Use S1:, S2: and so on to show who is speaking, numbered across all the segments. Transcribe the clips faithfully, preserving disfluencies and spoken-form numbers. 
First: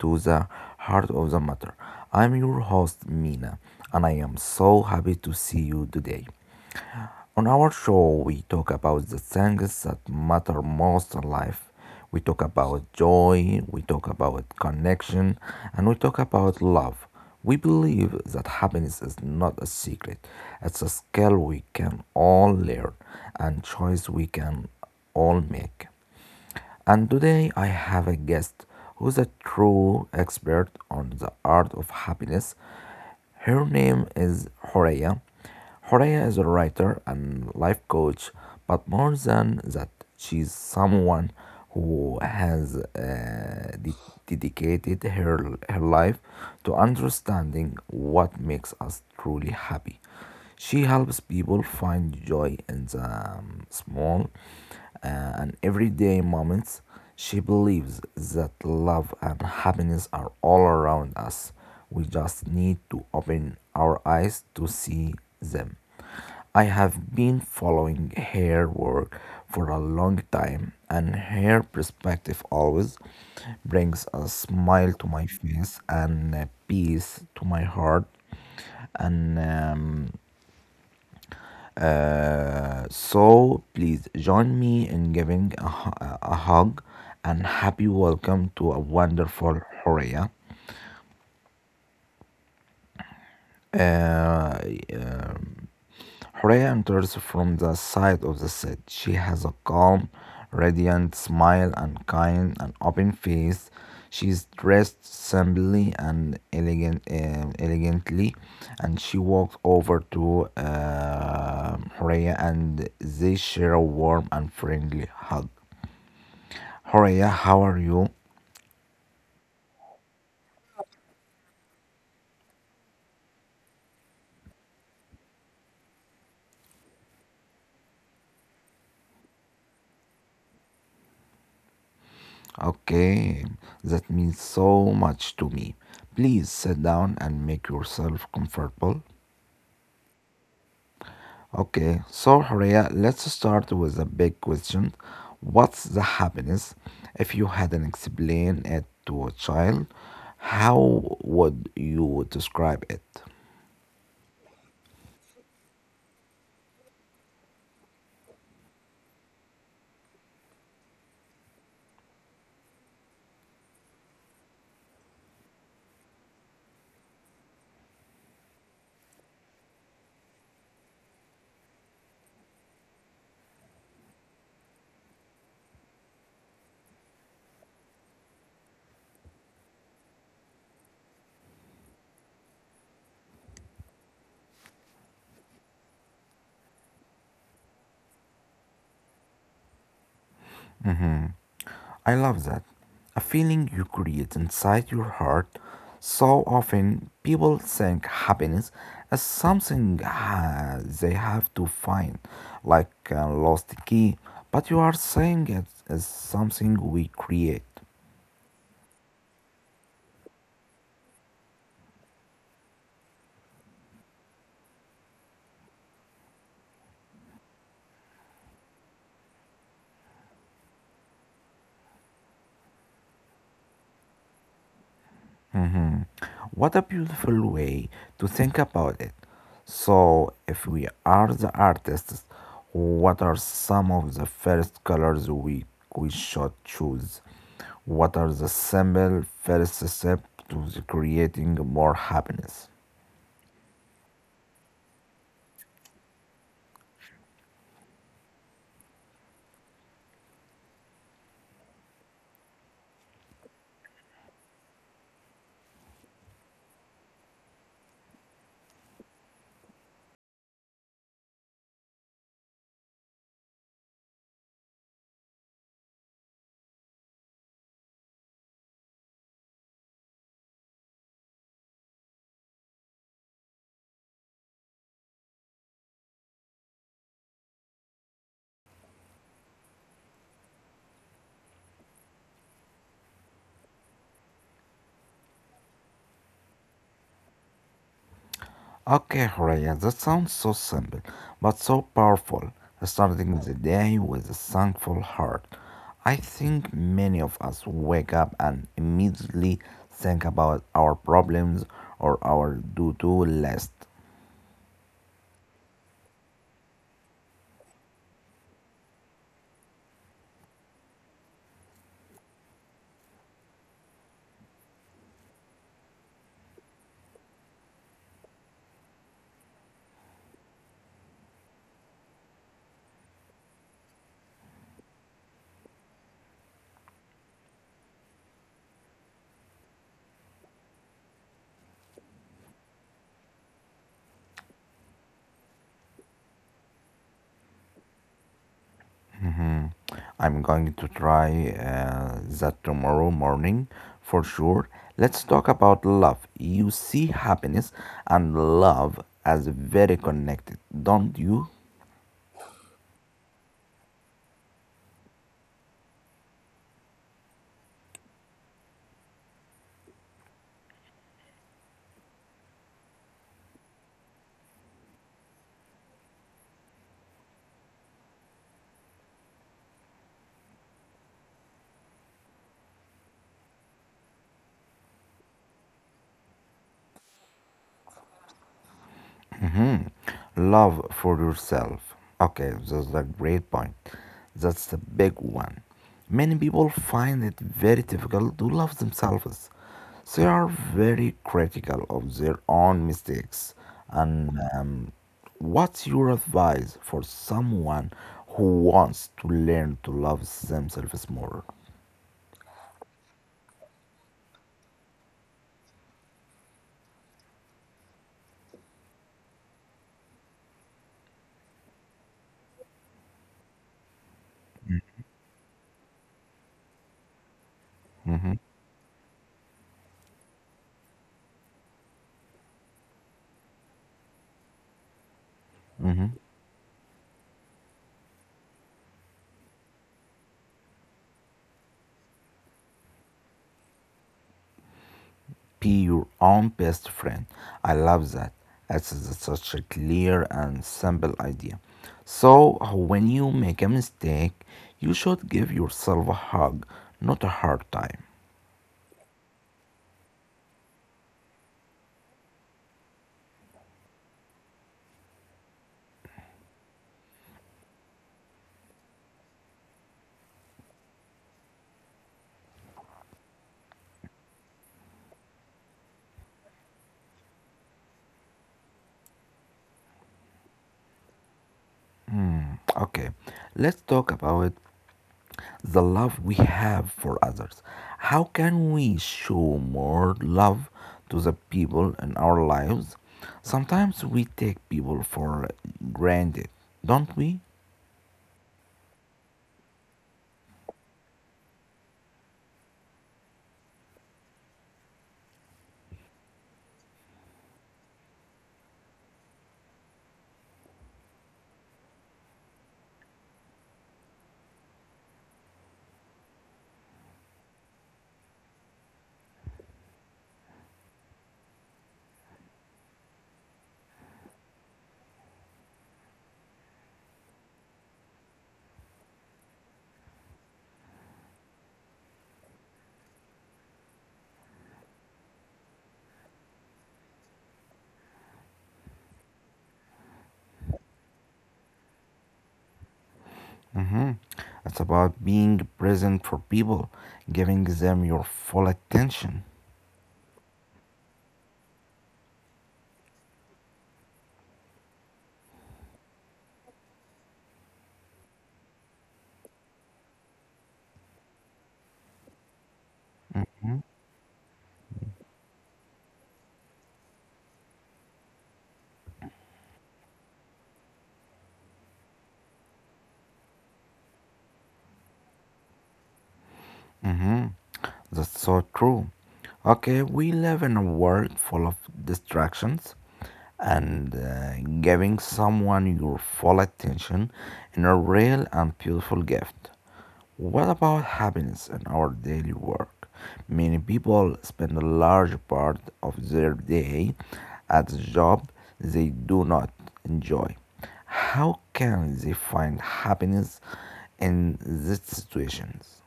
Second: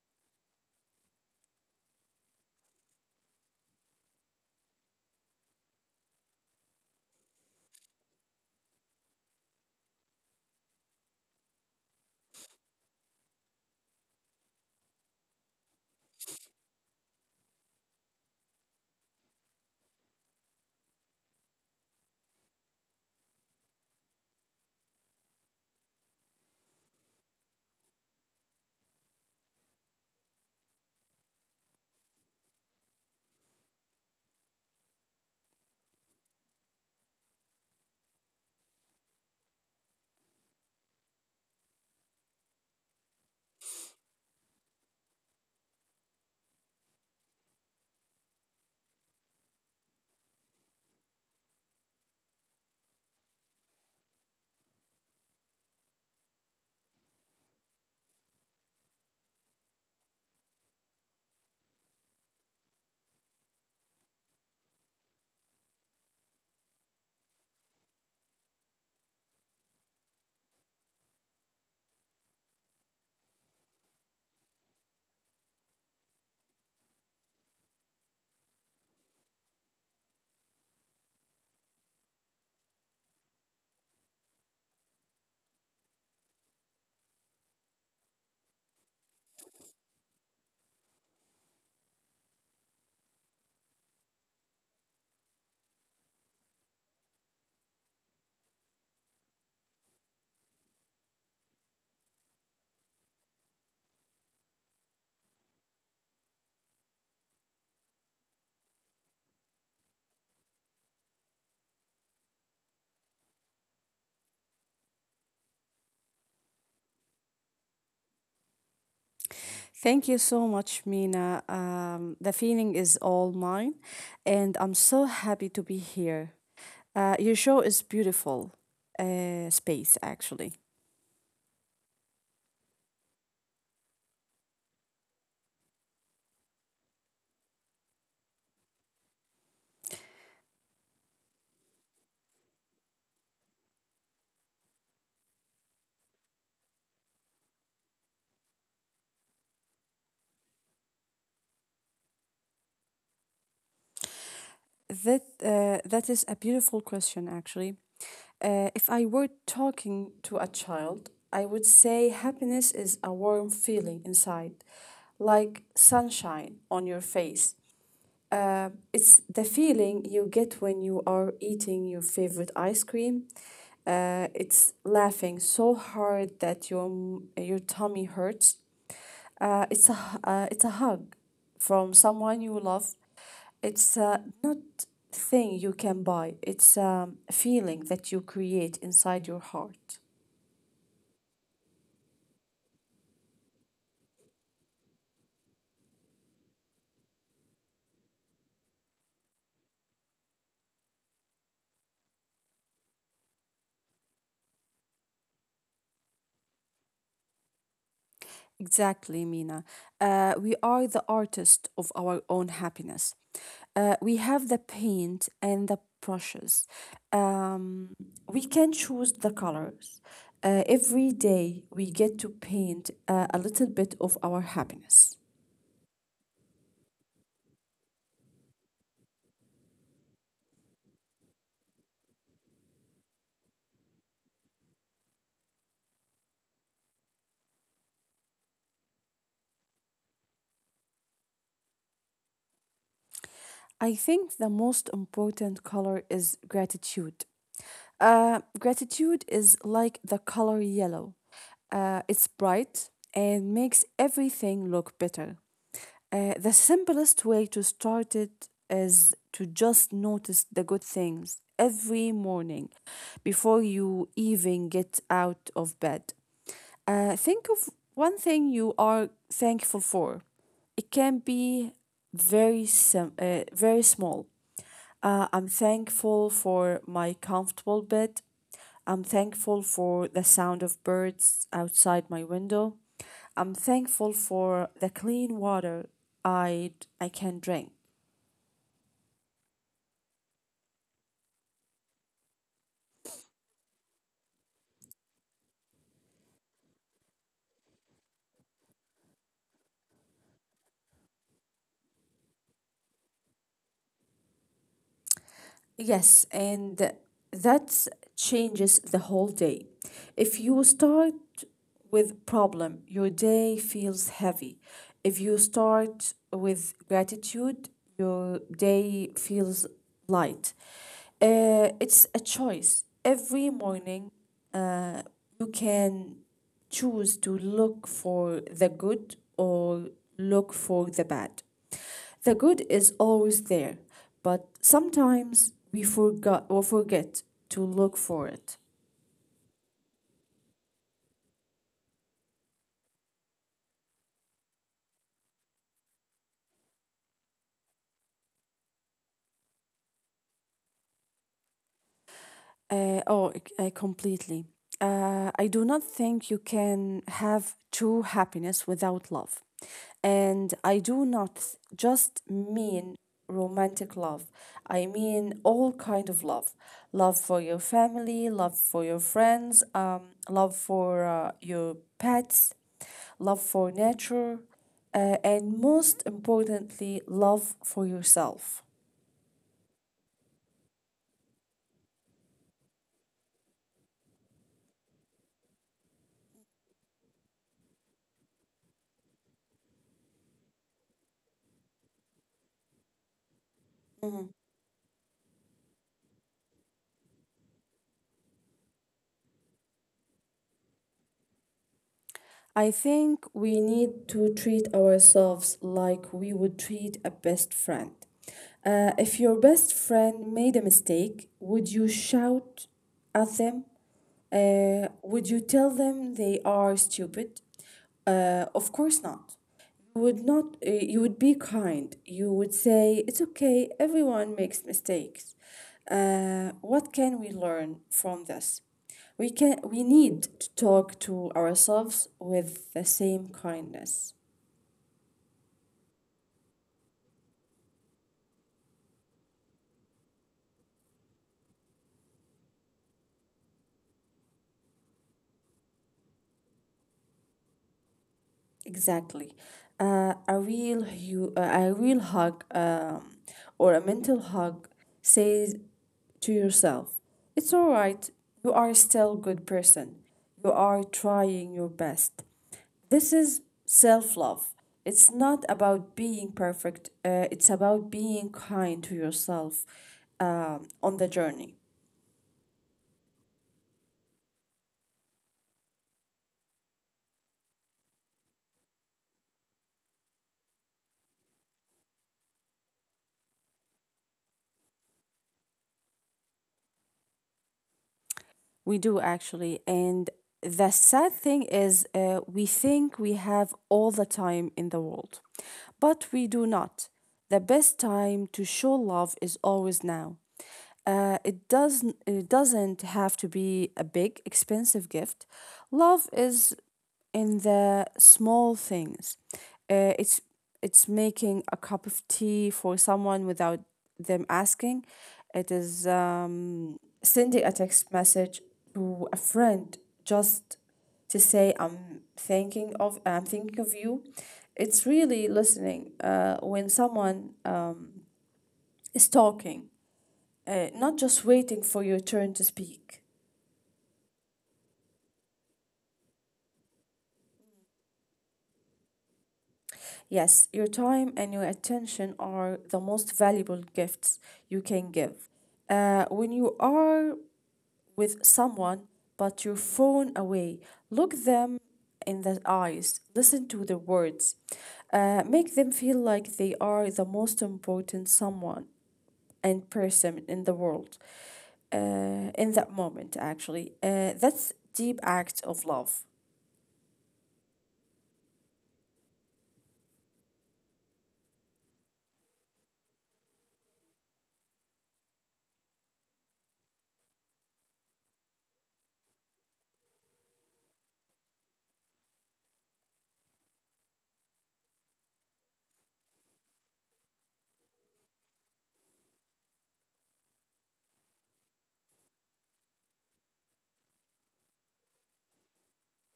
S1: to the heart of the matter. I'm your host Mina, and I am so happy to see you today. On our show we talk about the things that matter most in life. We talk about joy, we talk about connection, and we talk about love. We believe that happiness is not a secret. It's a skill we can all learn and choice we can all make. And today I have a guest who's a true expert on the art of happiness. Her name is Horea. Horea is a writer and life coach, but more than that, she's someone who has uh, de- dedicated her, her life to understanding what makes us truly happy. She helps people find joy in the um, small uh, and everyday moments. She believes that love and happiness are all around us. We just need to open our eyes to see them. I have been following her work for a long time, and her perspective always brings a smile to my face and a peace to my heart. And um, uh, so please join me in giving a, hu- a hug and happy welcome to a wonderful Horea. Uh, uh, Horea enters from the side of the set. She has a calm, radiant smile and kind and open face. She is dressed simply and elegant, um, elegantly, and she walks over to uh, Horea and they share a warm and friendly hug. Horea, how are you?
S2: Thank you so much, Mina. Um, the feeling is all mine, and I'm so happy to be here. Uh, your show is beautiful. Uh, space, actually.
S1: Okay, that means so much to me. Please sit down and make yourself comfortable. Okay, so Horia, let's start with a big question. What's the happiness? If you hadn't explained it to a child, how would you describe it?
S2: That uh, that is a beautiful question, actually. Uh, if I were talking to a child, I would say happiness is a warm feeling inside, like sunshine on your face. Uh, it's the feeling you get when you are eating your favorite ice cream. Uh, it's laughing so hard that your m- your tummy hurts. Uh, it's a h- uh, it's a hug from someone you love. It's uh, not thing you can buy. It's um, a feeling that you create inside your heart.
S1: I love that. A feeling you create inside your heart. So often people think happiness as something uh, they have to find, like a lost key, but you are saying it as something we create.
S2: Exactly, Mina. Uh, we are the artist of our own happiness. Uh, we have the paint and the brushes. Um, we can choose the colors. Uh, every day we get to paint uh, a little bit of our happiness.
S1: Hmm. What a beautiful way to think about it. So, if we are the artists, what are some of the first colors we, we should choose? What are the simple first steps to the creating more happiness?
S2: I think the most important color is gratitude. Uh, gratitude is like the color yellow. Uh, it's bright and makes everything look better. Uh, the simplest way to start it is to just notice the good things every morning before you even get out of bed. Uh, think of one thing you are thankful for. It can be very sim- uh, very small. Uh, I'm thankful for my comfortable bed. I'm thankful for the sound of birds outside my window. I'm thankful for the clean water I I can drink.
S1: Okay, Horia, that sounds so simple, but so powerful. Starting the day with a thankful heart. I think many of us wake up and immediately think about our problems or our do do list.
S2: Yes, and that changes the whole day. If you start with problem, your day feels heavy. If you start with gratitude, your day feels light. Uh, it's a choice. Every morning, uh, you can choose to look for the good or look for the bad. The good is always there, but sometimes we forgot or forget to look for it.
S1: I'm going to try uh, that tomorrow morning for sure. Let's talk about love. You see happiness and love as very connected, don't you?
S2: Uh, oh, c- uh, completely. Uh, I do not think you can have true happiness without love. And I do not th- just mean romantic love. I mean all kind of love. Love for your family, love for your friends, um, love for uh, your pets, love for nature, uh, and most importantly, love for yourself.
S1: Love for yourself. Okay, that's a great point. That's the big one. Many people find it very difficult to love themselves. They are very critical of their own mistakes.
S2: Mm-hmm.
S1: And um, What's your advice for someone who wants to learn to love themselves more?
S2: I think we need to treat ourselves like we would treat a best friend. Uh, if your best friend made a mistake, would you shout at them? Uh, would you tell them they are stupid?
S1: Mm-hmm,
S2: Uh, of course not. You would not uh, you would be kind. You would say it's okay, everyone makes mistakes.
S1: mm-hmm.
S2: Uh, what can we learn from this? We can we need to talk to ourselves with the same kindness.
S1: Be your own best friend. I love that. It's such a clear and simple idea. So, when you make a mistake, you should give yourself a hug, not a hard time.
S2: Exactly. Uh, a real hu- uh, a real hug um, or a mental hug says to yourself, it's all right. You are still a good person. You are trying your best. This is self-love. It's not about being perfect. Uh, it's about being kind to yourself um, on the journey.
S1: Okay, let's talk about the love we have for others. How can we show more love to the people in our lives? Sometimes we take people for granted, don't we?
S2: We do actually. And the sad thing is, uh, we think we have all the time in the world, but we do not. The best time to show love is always now. Uh, it doesn't it doesn't have to be a big expensive gift. Love is in the small things. Uh, it's it's making a cup of tea for someone without them asking. It is um, sending a text message to a friend just to say I'm thinking of I'm thinking of you. It's really listening uh, when someone um, is talking, uh, not just waiting for your turn to speak.
S1: Mhm. It's about being present for people, giving them your full attention.
S2: Yes, your time and your attention are the most valuable gifts you can give. Uh, when you are with someone but your phone away, look them in the eyes, listen to their words, uh, make them feel like they are the most important someone and person in the world uh, in that moment, actually. Uh, that's deep act of love.
S1: Mhm. That's so true. Okay, we live in a world full of distractions, and uh, giving someone your full attention is a real and beautiful gift. What about happiness in our daily work? Many people spend a large part of their day at a job they do not enjoy. How can they find happiness in these situations?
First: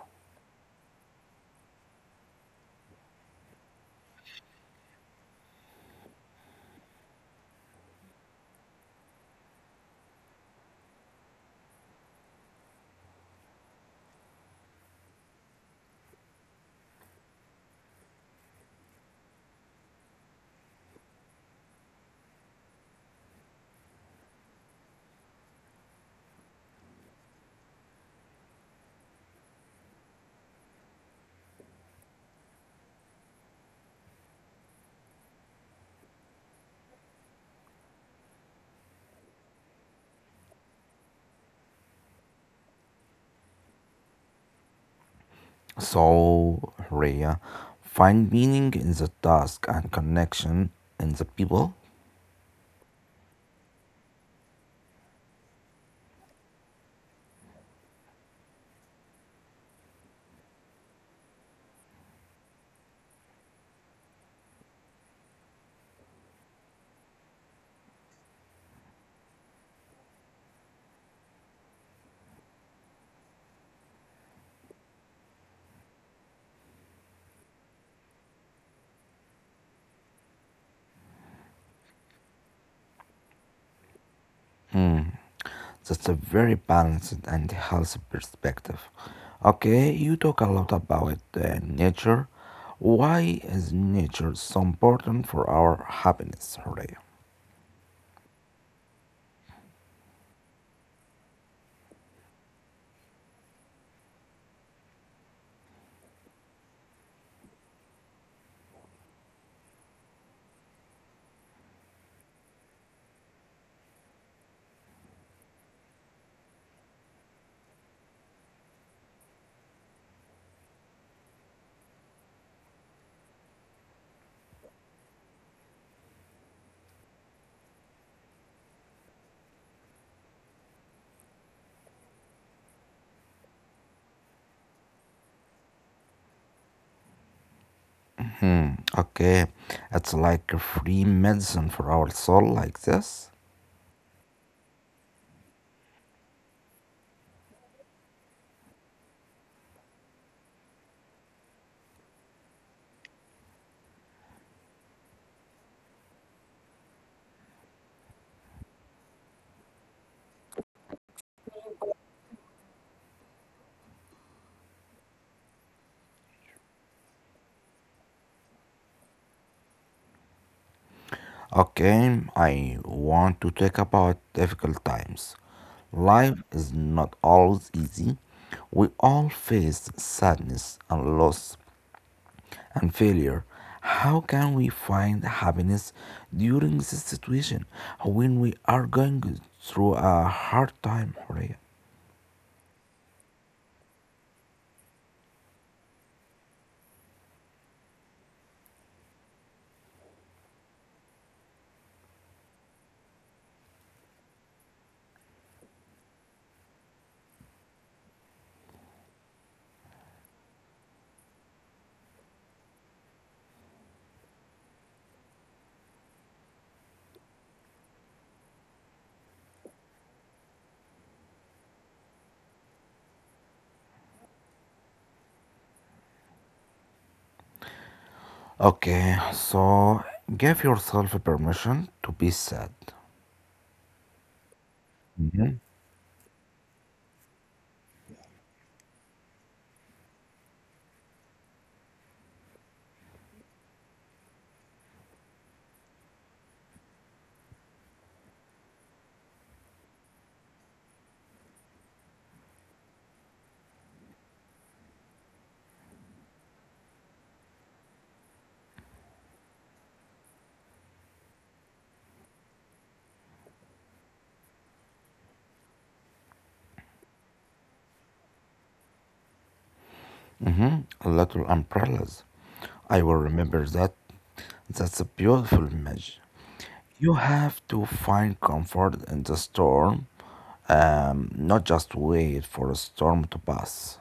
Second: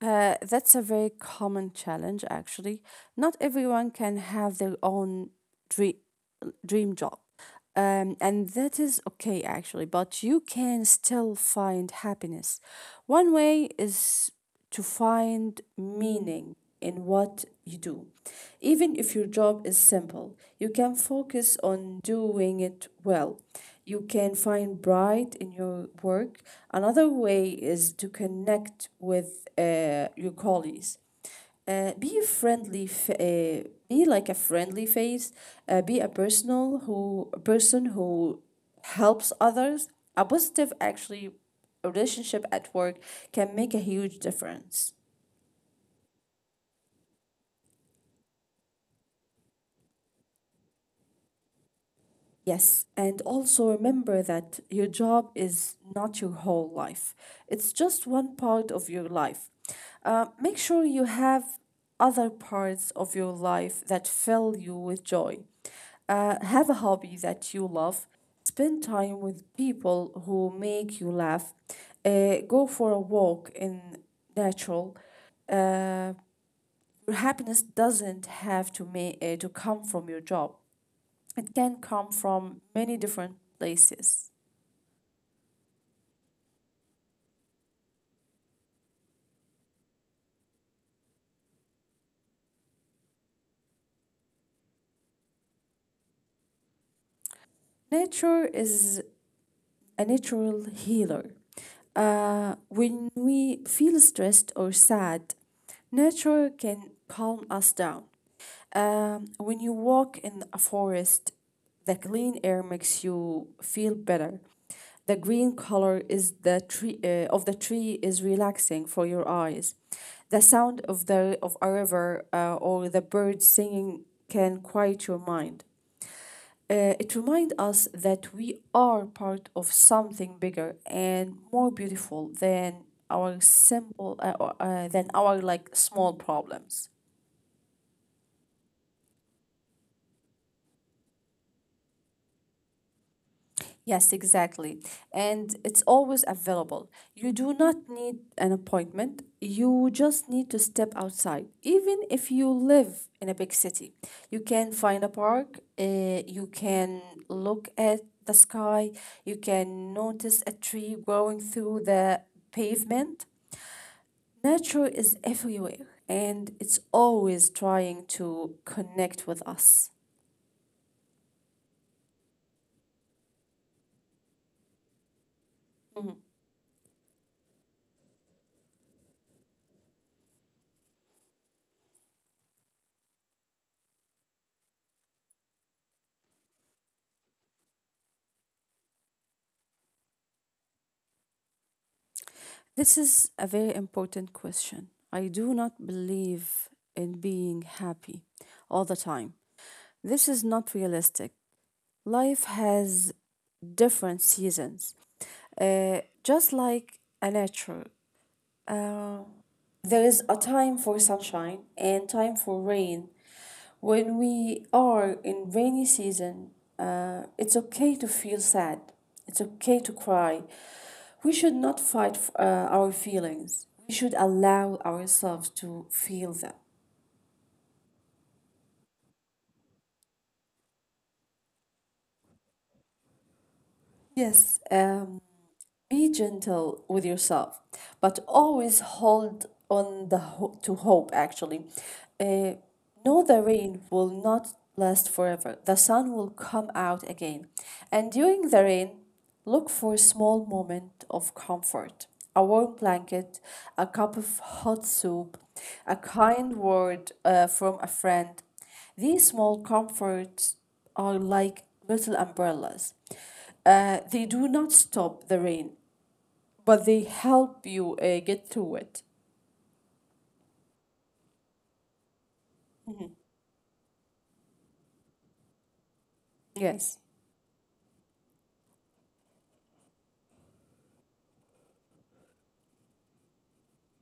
S2: Uh, that's a very common challenge, actually. Not everyone can have their own dream, dream job. Um, and that is okay, actually, but you can still find happiness. One way is to find meaning in what you do. Even if your job is simple, you can focus on doing it well. You can find pride in your work. Another way is to connect with uh, your colleagues. Uh, be a friendly, f- uh, be like a friendly face. Uh, be a personal who, a person who helps others. A positive, actually, relationship at work can make a huge difference.
S1: So, Rhea, find meaning in the task and connection in the people.
S2: Yes, and also remember that your job is not your whole life. It's just one part of your life. Uh, make sure you have other parts of your life that fill you with joy. Uh, have a hobby that you love. Spend time with people who make you laugh. Uh, go for a walk in natural. Uh, your happiness doesn't have to ma- uh, to come from your job. It can come from many different places.
S1: Hmm. That's a very balanced and healthy perspective. Okay, you talk a lot about uh, nature. Why is nature so important for our happiness, Horea?
S2: Nature is a natural healer. Uh, when we feel stressed or sad, nature can calm us down. Um, when you walk in a forest, the clean air makes you feel better. The green color is the tree uh, of the tree is relaxing for your eyes. The sound of the of a river uh, or the birds singing can quiet your mind. Uh, it reminds us that we are part of something bigger and more beautiful than our simple uh, or, uh, than our like small problems.
S1: Hmm, okay, it's like a free medicine for our soul, like this.
S2: Yes, exactly. And it's always available. You do not need an appointment. You just need to step outside. Even if you live in a big city, you can find a park, uh, you can look at the sky, you can notice a tree growing through the pavement. Nature is everywhere and it's always trying to connect with us.
S1: Okay, I want to talk about difficult times.
S2: Mhm.
S1: Life is not always easy. We all face sadness and loss, and failure. How can we find happiness during this situation when we are going through a hard time, Horia?
S2: This is a very important question. I do not believe in being happy all the time. This is not realistic. Life has different seasons. Uh, just like a nature, Uh, there is a time for sunshine and time for rain. When we are in rainy season, uh, it's okay to feel sad. It's okay to cry. We should not fight f- uh, our feelings. We should allow ourselves to feel them.
S1: Okay, so give yourself permission to be sad.
S2: Yes, um,
S1: Mhm.
S2: be gentle with yourself, but always hold on the ho- to hope. Actually, uh, know the rain will not last forever. The sun will come out again, and during the rain, look for a small moment of comfort: a warm blanket, a cup of hot soup, a kind word uh, from a friend. These small comforts are like little umbrellas. Uh, they do not stop the rain, but they help you uh, get through it.
S1: Mhm. Little umbrellas. I will remember that. That's a beautiful image.
S2: Yes.
S1: You have to find comfort in the storm, um, not just wait for a storm to pass.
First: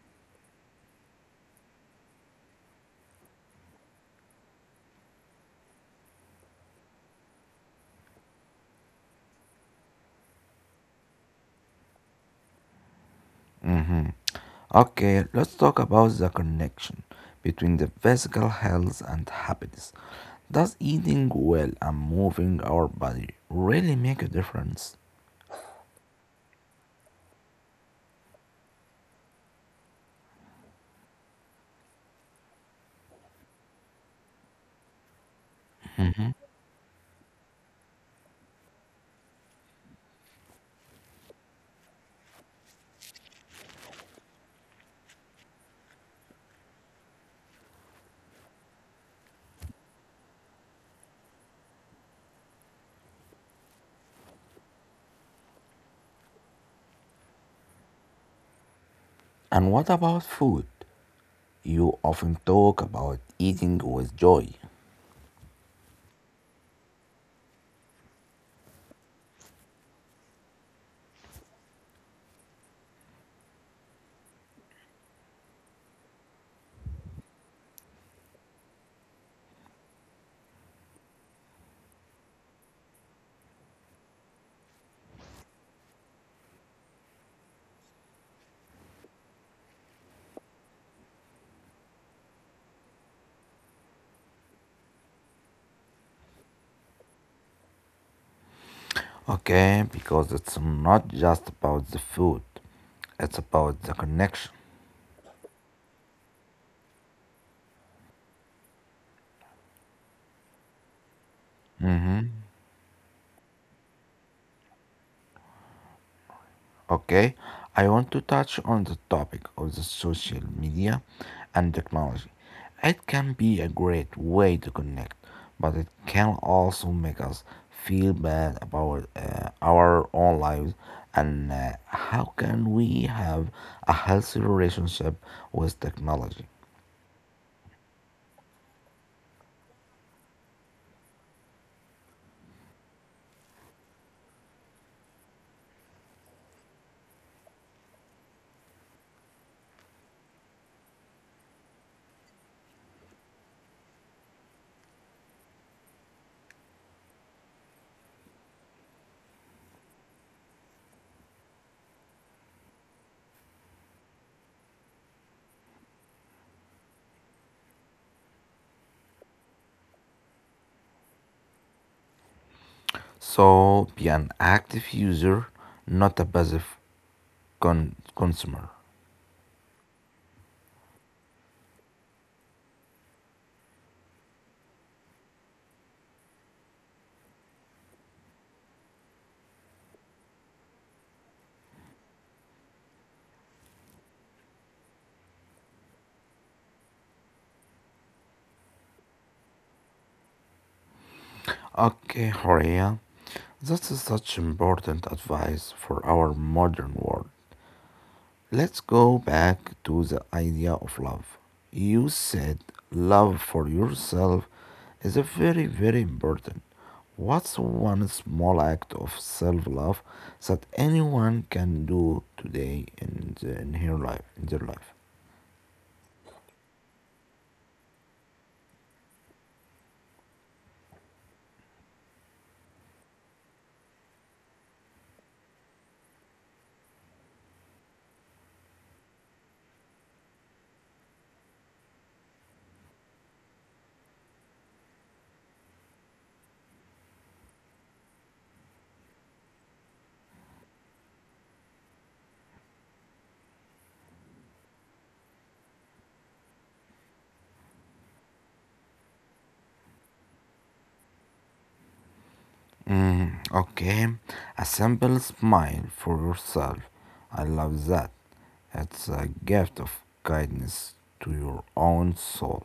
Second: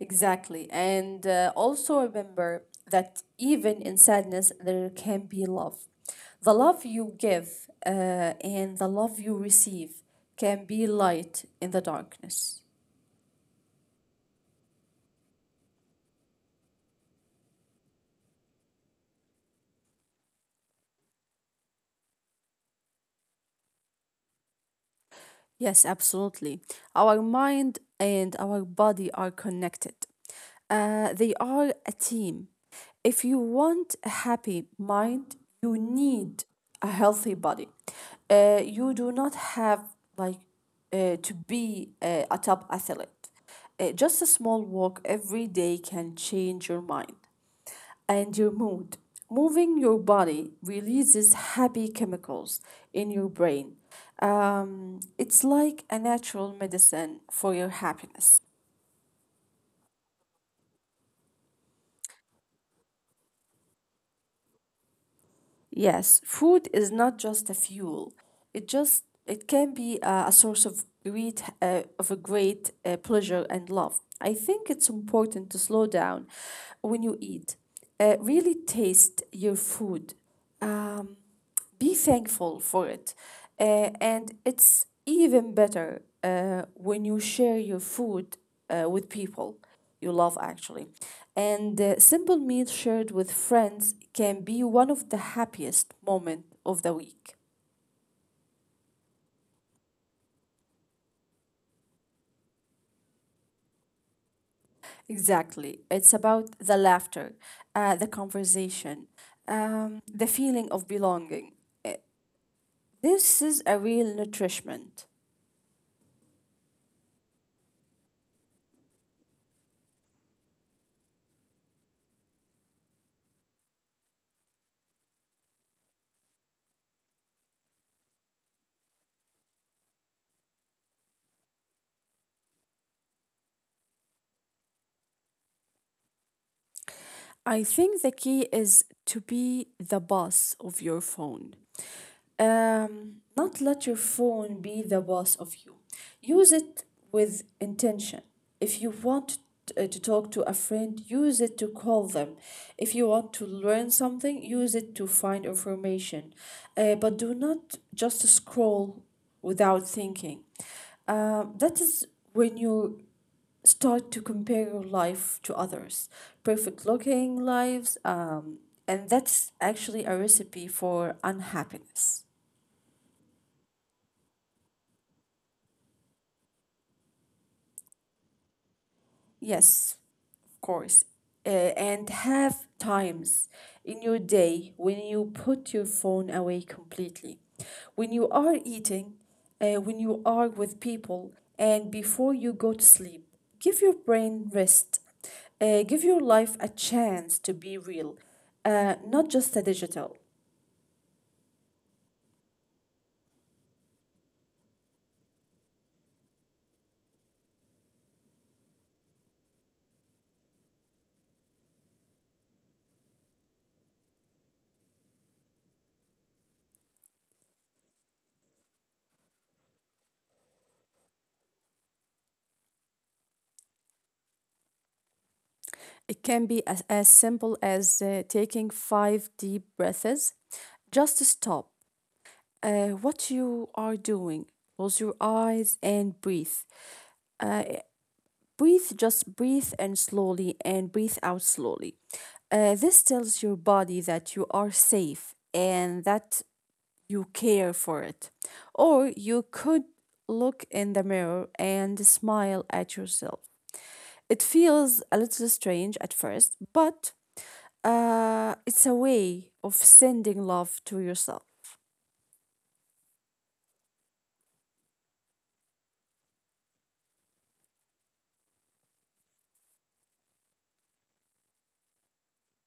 S2: Exactly. And uh, also remember that even in sadness, there can be love. The love you give uh, and the love you receive can be light in the darkness.
S1: Mhm. Okay, let's talk about the connection between the physical health and happiness. Does eating well and moving our body really make a difference?
S2: Yes, absolutely. Our mind and our body are connected. Uh, they are a team. If you want a happy mind, you need a healthy body. Uh, you do not have like uh, to be uh, a top athlete. Uh, just a small walk every day can change your mind and your mood. Moving your body releases happy chemicals in your brain. Um, it's like a natural medicine for your happiness.
S1: And what about food? You often talk about eating with joy.
S2: Yes, food is not just a fuel. It just it can be a, a source of great uh, of a great uh, pleasure and love. I think it's important to slow down when you eat. Uh, really taste your food. Um, be thankful for it. Uh, and it's even better uh, when you share your food uh, with people you love, actually. And uh, simple meal shared with friends can be one of the happiest moment of the week.
S1: Okay, because it's not just about the food, it's about the connection.
S2: Exactly. It's about the laughter, uh, the conversation, um, the feeling of belonging. Uh, This is a real nourishment.
S1: Okay, I want to touch on the topic of the social media and technology. It can be a great way to connect, but it can also make us feel bad about uh, our own lives and uh, how can we have a healthy relationship with technology.
S2: I think the key is to be the boss of your phone. Um, not let your phone be the boss of you. Use it with intention. If you want uh, to talk to a friend, use it to call them. If you want to learn something, use it to find information. Uh, but do not just scroll without thinking. Um, that is when you start to compare your life to others perfect looking lives um, and that's actually a recipe for unhappiness.
S1: So be an active user, not a passive con- consumer.
S2: Yes, of course. Uh, and have times in your day when you put your phone away completely, when you are eating, uh, when you are with people, and before you go to sleep. Give your brain rest. Uh, give your life a chance to be real, uh, not just a digital.
S1: Okay, Horia, that is such important advice for our modern world. Let's go back to the idea of love. You said love for yourself is a very, very important. What's one small act of self love that anyone can do today in, the, in her life in their life?
S2: It can be as, as simple as uh, taking five deep breaths. Just stop uh, what you are doing. Close your eyes and breathe. Uh, breathe, just breathe and slowly and breathe out slowly. Uh, this tells your body that you are safe and that you care for it. Or you could look in the mirror and smile at yourself. It feels a little strange at first, but uh, it's a way of sending love to yourself.
S1: Mm, okay, a simple smile for yourself. I love that. It's a gift of kindness to your own soul.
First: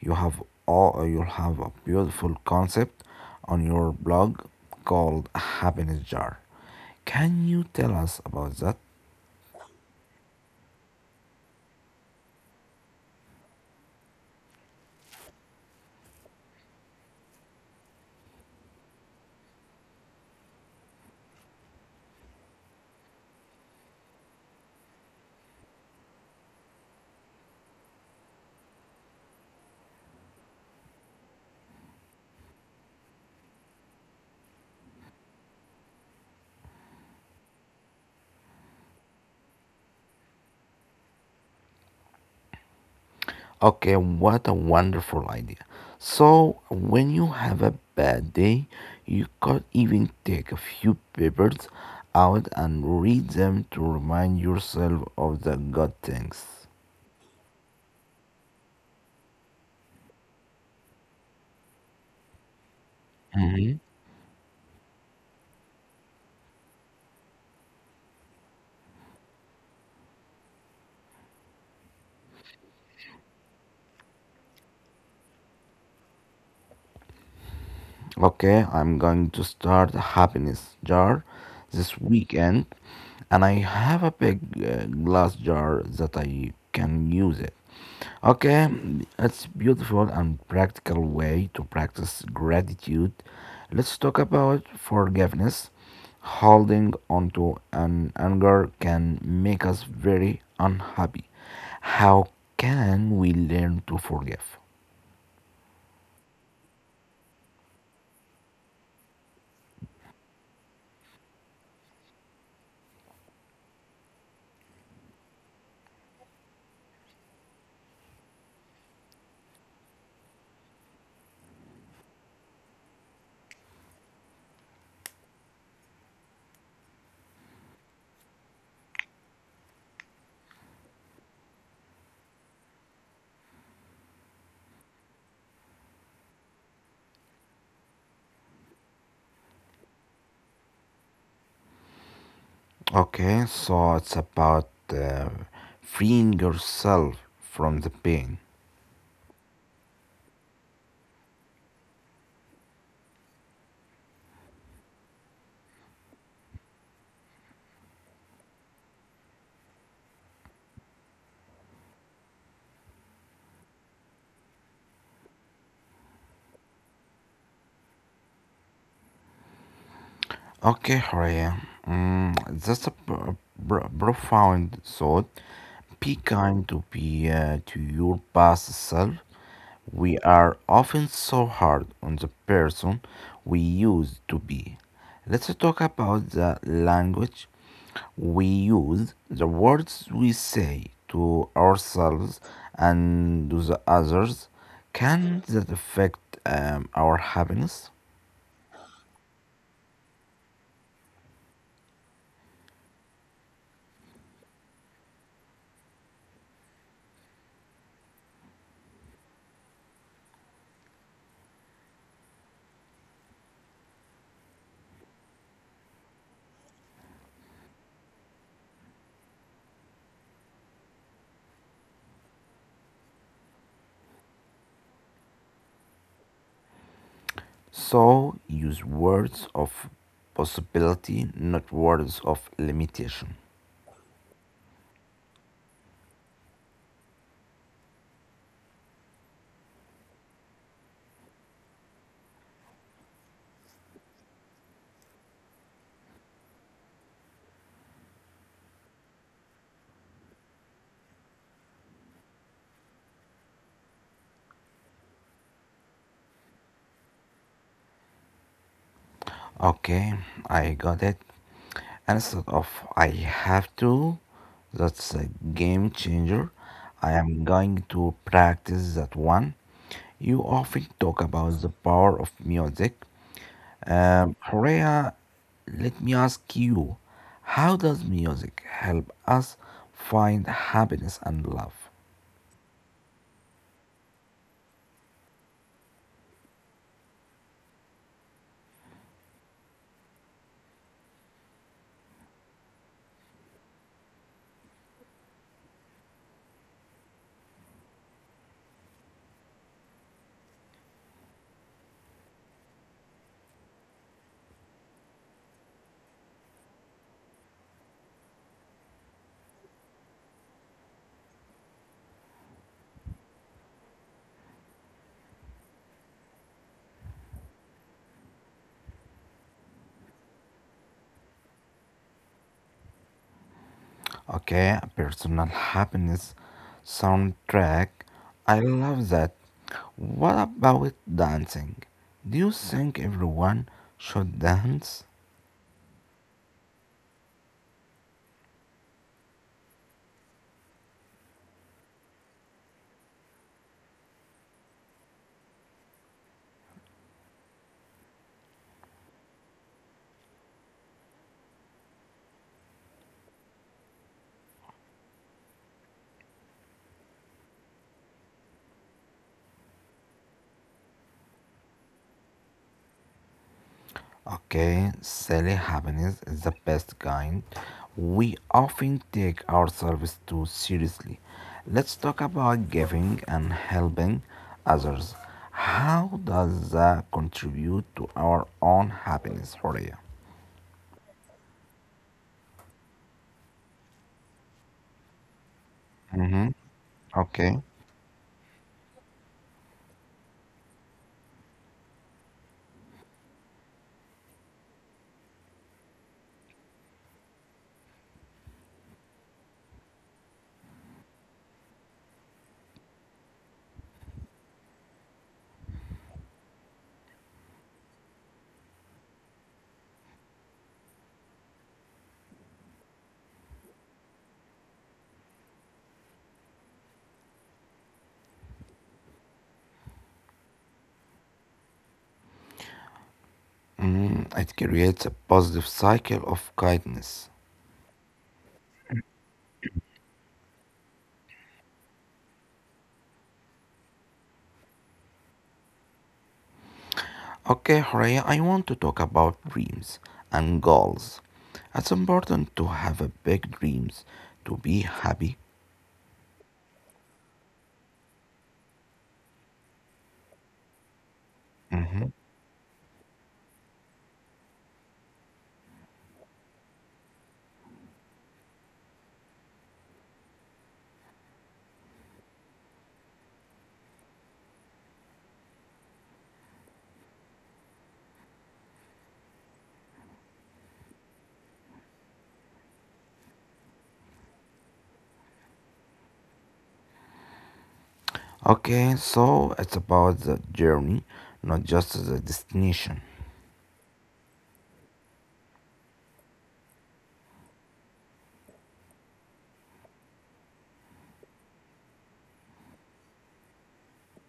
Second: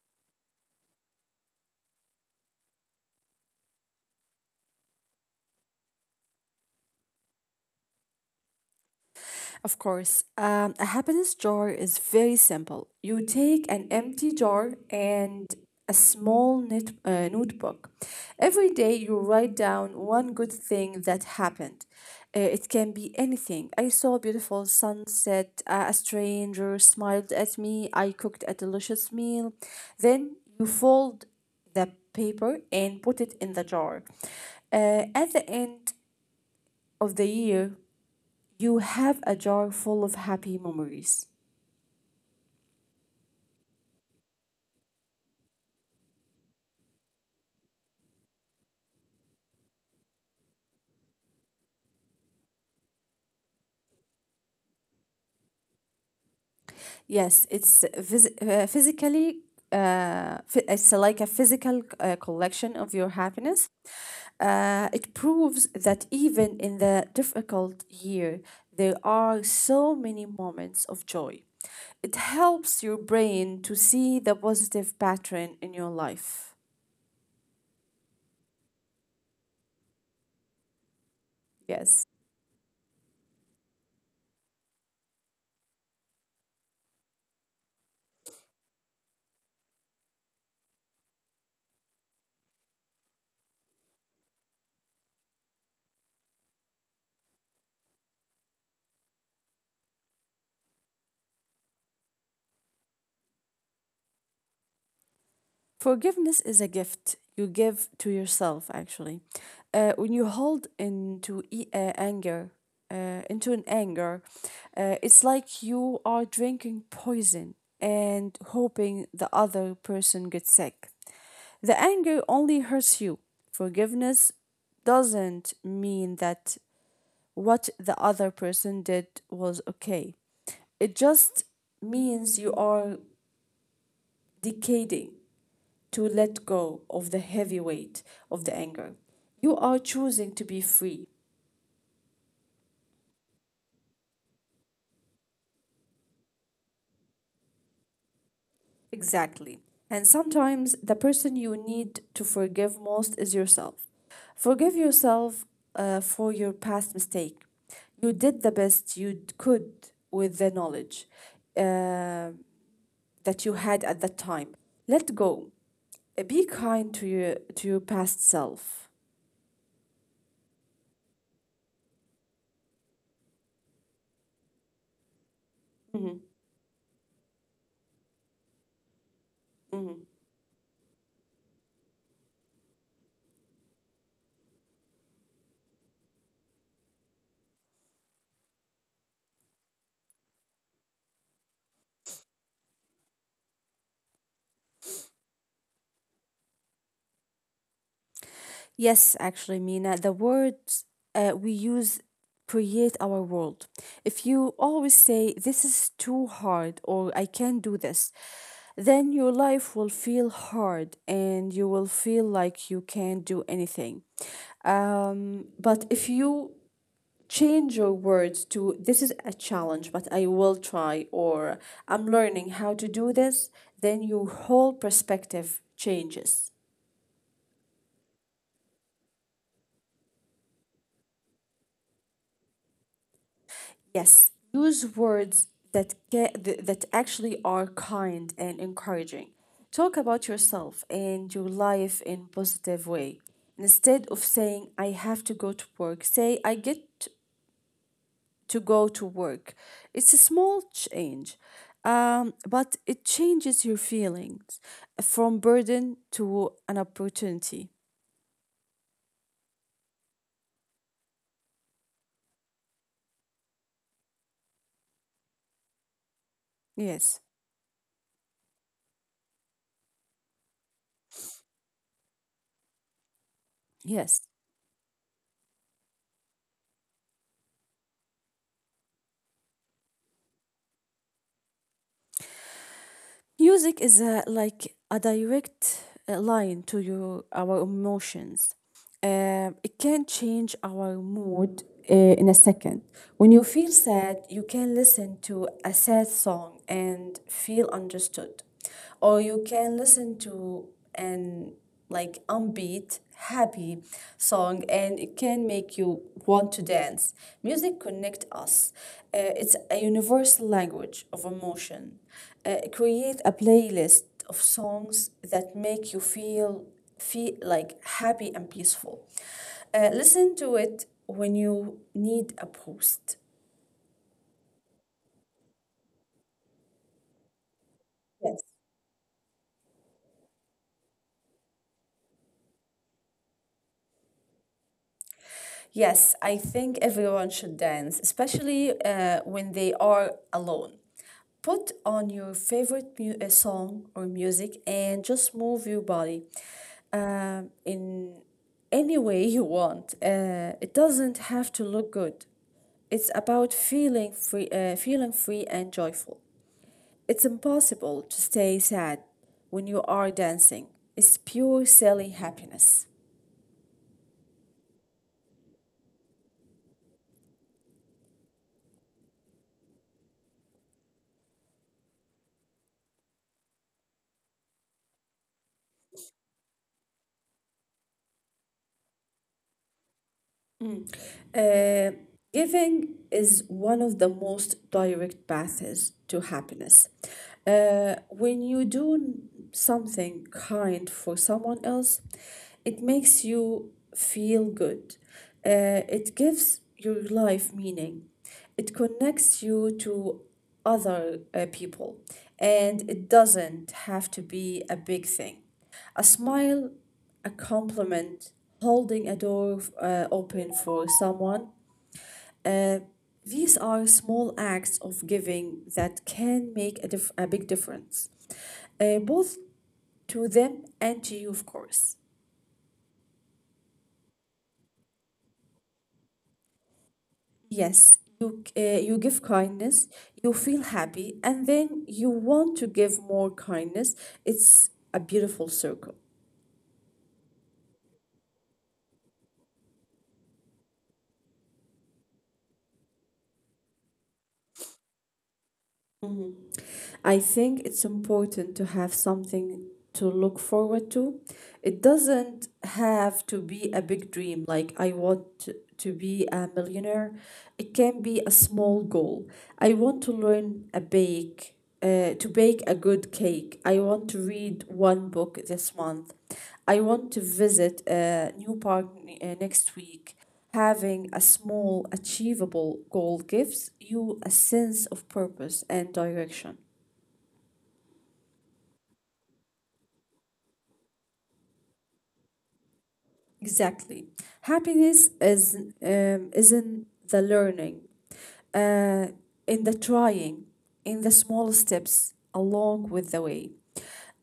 S1: You have all, you have a beautiful concept on your blog called Happiness Jar. Can you tell us about that?
S2: Of course, um, a happiness jar is very simple. You take an empty jar and a small net, uh, notebook. Every day, you write down one good thing that happened. Uh, it can be anything. I saw a beautiful sunset, uh, a stranger smiled at me, I cooked a delicious meal. Then you fold the paper and put it in the jar. Uh, at the end of the year, you have a jar full of happy memories.
S1: Okay, what a wonderful idea. So, when you have a bad day, you could even take a few papers out and read them to remind yourself of the good things.
S2: Yes, it's phys- uh, physically, uh, phy- it's like a physical uh, collection of your happiness.
S1: Hmm.
S2: Uh, it proves that even in the difficult year, there are so many moments of joy. It helps your brain to see the positive pattern in your life.
S1: Okay, I'm going to start a happiness jar this
S2: Yes.
S1: weekend, and I have a big uh, glass jar that I can use it. Okay, it's beautiful and practical way to practice gratitude. Let's talk about forgiveness. Holding on to an anger can make us very unhappy. How can we learn to forgive?
S2: Forgiveness is a gift you give to yourself, actually. Uh, when you hold into e- uh, anger, uh, into an anger, uh, it's like you are drinking poison and hoping the other person gets sick. The anger only hurts you. Forgiveness doesn't mean that what the other person did was okay. It just means you are decaying to let go of the heavy weight of the anger. You are choosing to be free.
S1: Okay, so it's about uh, freeing yourself from the pain.
S2: Exactly. And sometimes the person you need to forgive most is yourself. Forgive yourself uh, for your past mistake. You did the best you d- could with the knowledge uh, that you had at that time. Let go. Uh, Be kind to your to your past self.
S1: Okay, Horia. Mm, that's a pr- pr- profound thought. Be
S2: Mhm,
S1: kind to be uh, to your past self.
S2: mhm.
S1: We are often so hard on the person we used to be. Let's talk about the language we use, the words we say to ourselves and to the others. Can that affect um, our happiness?
S2: Yes, actually, Mina, the words uh, we use create our world. If you always say, "This is too hard," or "I can't do this," then your life will feel hard and you will feel like you can't do anything. Um, but if you change your words to, "This is a challenge, but I will try," or "I'm learning how to do this," then your whole perspective changes.
S1: So use words of possibility, not words of limitation.
S2: Yes, use words that get th- that actually are kind and encouraging. Talk about yourself and your life in positive way. Instead of saying "I have to go to work," say "I get to go to work." It's a small change, um, but it changes your feelings from burden to an opportunity.
S1: Okay, I got it. Instead of I have to, that's a game changer. I
S2: Yes.
S1: am going to practice that one. You often talk about the power of music.
S2: Yes.
S1: Um, Horea, let me ask you, how does music help us find happiness and love?
S2: Music is a, like a direct uh, line to your our emotions. Uh, it can change our mood uh, in a second. When you feel sad, you can listen to a sad song and feel understood, or you can listen to an like upbeat happy song and it can make you want to dance. Music connect us. Uh, it's a universal language of emotion. Uh, create a playlist of songs that make you feel feel like happy and peaceful. Uh, listen to it when you need a boost.
S1: Okay, personal happiness soundtrack.
S2: Yes.
S1: I love that. What about dancing? Do you think everyone should dance?
S2: Yes, I think everyone should dance, especially uh, when they are alone. Put on your favorite mu- uh, song or music and just move your body um, in any way you want. Uh, it doesn't have to look good. It's about feeling free, uh, feeling free and joyful. It's impossible to stay sad when you are dancing. It's pure silly happiness.
S1: Okay, silly happiness is the best kind. We often take ourselves too seriously. Let's talk about giving and helping others. How does that contribute to our own happiness, Horia?
S2: Uh, giving is one of the most direct paths to
S1: Mhm.
S2: happiness.
S1: Okay.
S2: Uh, when you do n- something kind for someone else, it makes you feel good. Uh, it gives your life meaning. It connects you to other uh, people, and it doesn't have to be a big thing. A smile, a compliment, holding a door uh, open for someone. Uh, these are small acts of giving that can make a, dif- a big difference, uh, both to them and to you, of course.
S1: Mm, it creates a positive cycle of kindness.
S2: Yes, you, uh, you give kindness, you feel happy, and then you want to give more kindness. It's a beautiful circle.
S1: Okay, Horea, I want to talk about dreams and goals. It's important to have a big dreams to be happy.
S2: I think it's important to have something to look forward to. It
S1: Mhm.
S2: doesn't have to be a big dream, like "I want to to be a millionaire." It can be a small goal. I want to learn a bake, uh, to bake a good cake. I want to read one book this month. I want to visit a new park n- uh, next week. Having a small, achievable goal gives you a sense of purpose and direction.
S1: Okay, so it's about the journey, not just the destination.
S2: Exactly. Happiness is um, is in the learning, uh, in the trying, in the small steps along with the way.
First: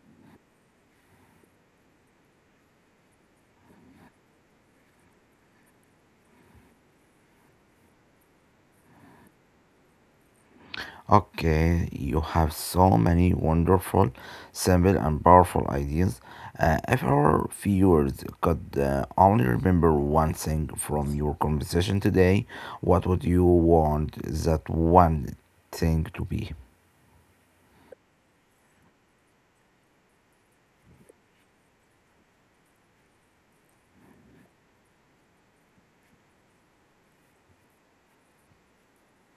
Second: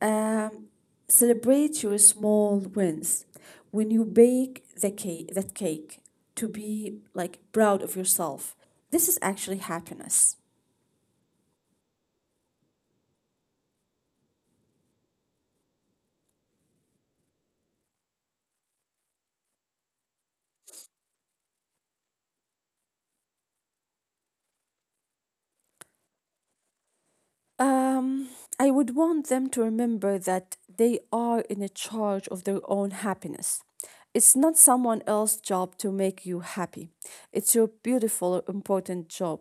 S2: Um, celebrate your small wins. When you bake the cake, that cake, to be like proud of yourself. This is actually happiness.
S1: Okay, you have so many wonderful, simple, and powerful ideas. Uh, if our viewers could uh, only remember one thing from your conversation today, what would you want that one thing to be?
S2: Um, I would want them to remember that they are in charge of their own happiness. It's not someone else's job to make you happy. It's your beautiful, important job.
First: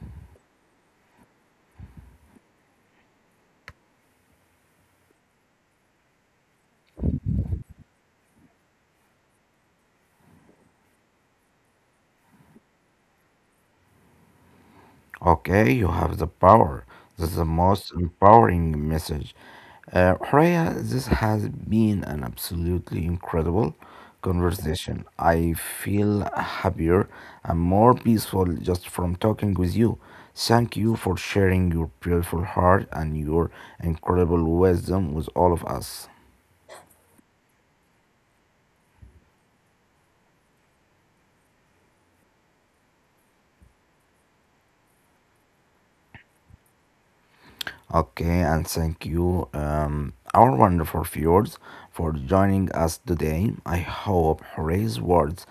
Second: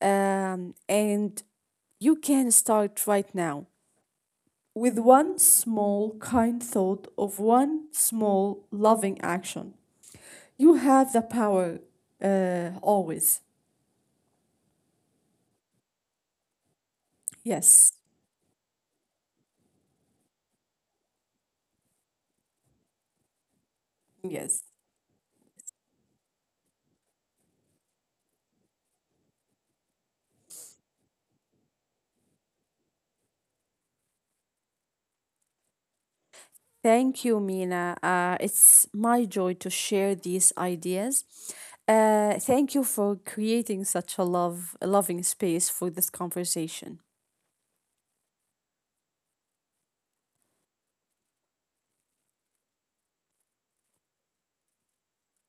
S2: Um, and you can start right now with one small kind thought of one small loving action. You have the power, uh, always.
S1: Okay, you have the power. That's the
S2: Yes.
S1: most empowering message. Uh, Horea, this has been an absolutely incredible
S2: Yes.
S1: conversation. I feel happier and more peaceful just from talking with you. Thank you for sharing your beautiful heart and your incredible wisdom with all of us.
S2: Thank you, Mina. Uh, it's my joy to share these ideas. Uh, thank you for creating such a love, a loving space for this conversation.
S1: Okay, and thank you, um, our wonderful viewers, for joining us today. I hope Horay's words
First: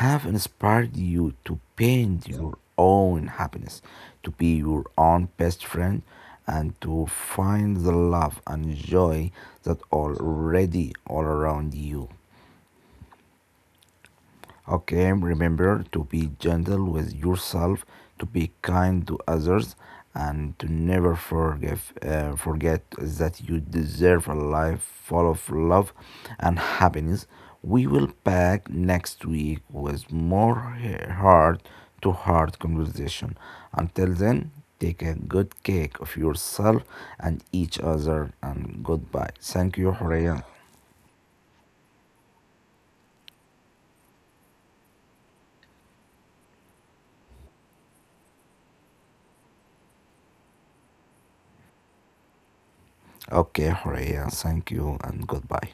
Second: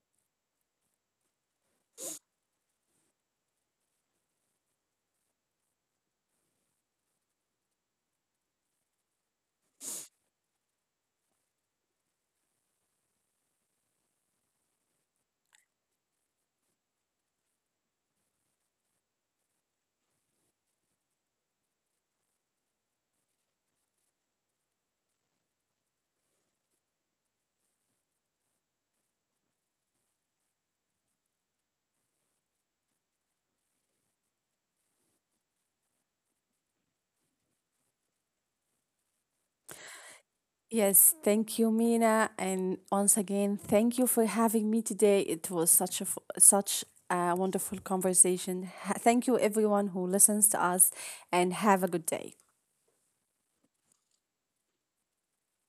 S1: have inspired you to paint your own happiness, to be your own best friend, and to find the love and joy that already all around you. Okay, remember to be gentle with yourself, to be kind to others, and to never forgive, uh, forget that you deserve a life full of love and happiness. We will back next week with more heart to heart conversation. Until then, take a good care of yourself and each other, and goodbye. Thank you, Horea.
S2: Yes, thank you, Mina, and once again, thank you for having me today. It was such a f- such a wonderful conversation. Ha- Thank you, everyone who listens to us, and have a good day.
S1: Okay, Horea, thank you, and goodbye.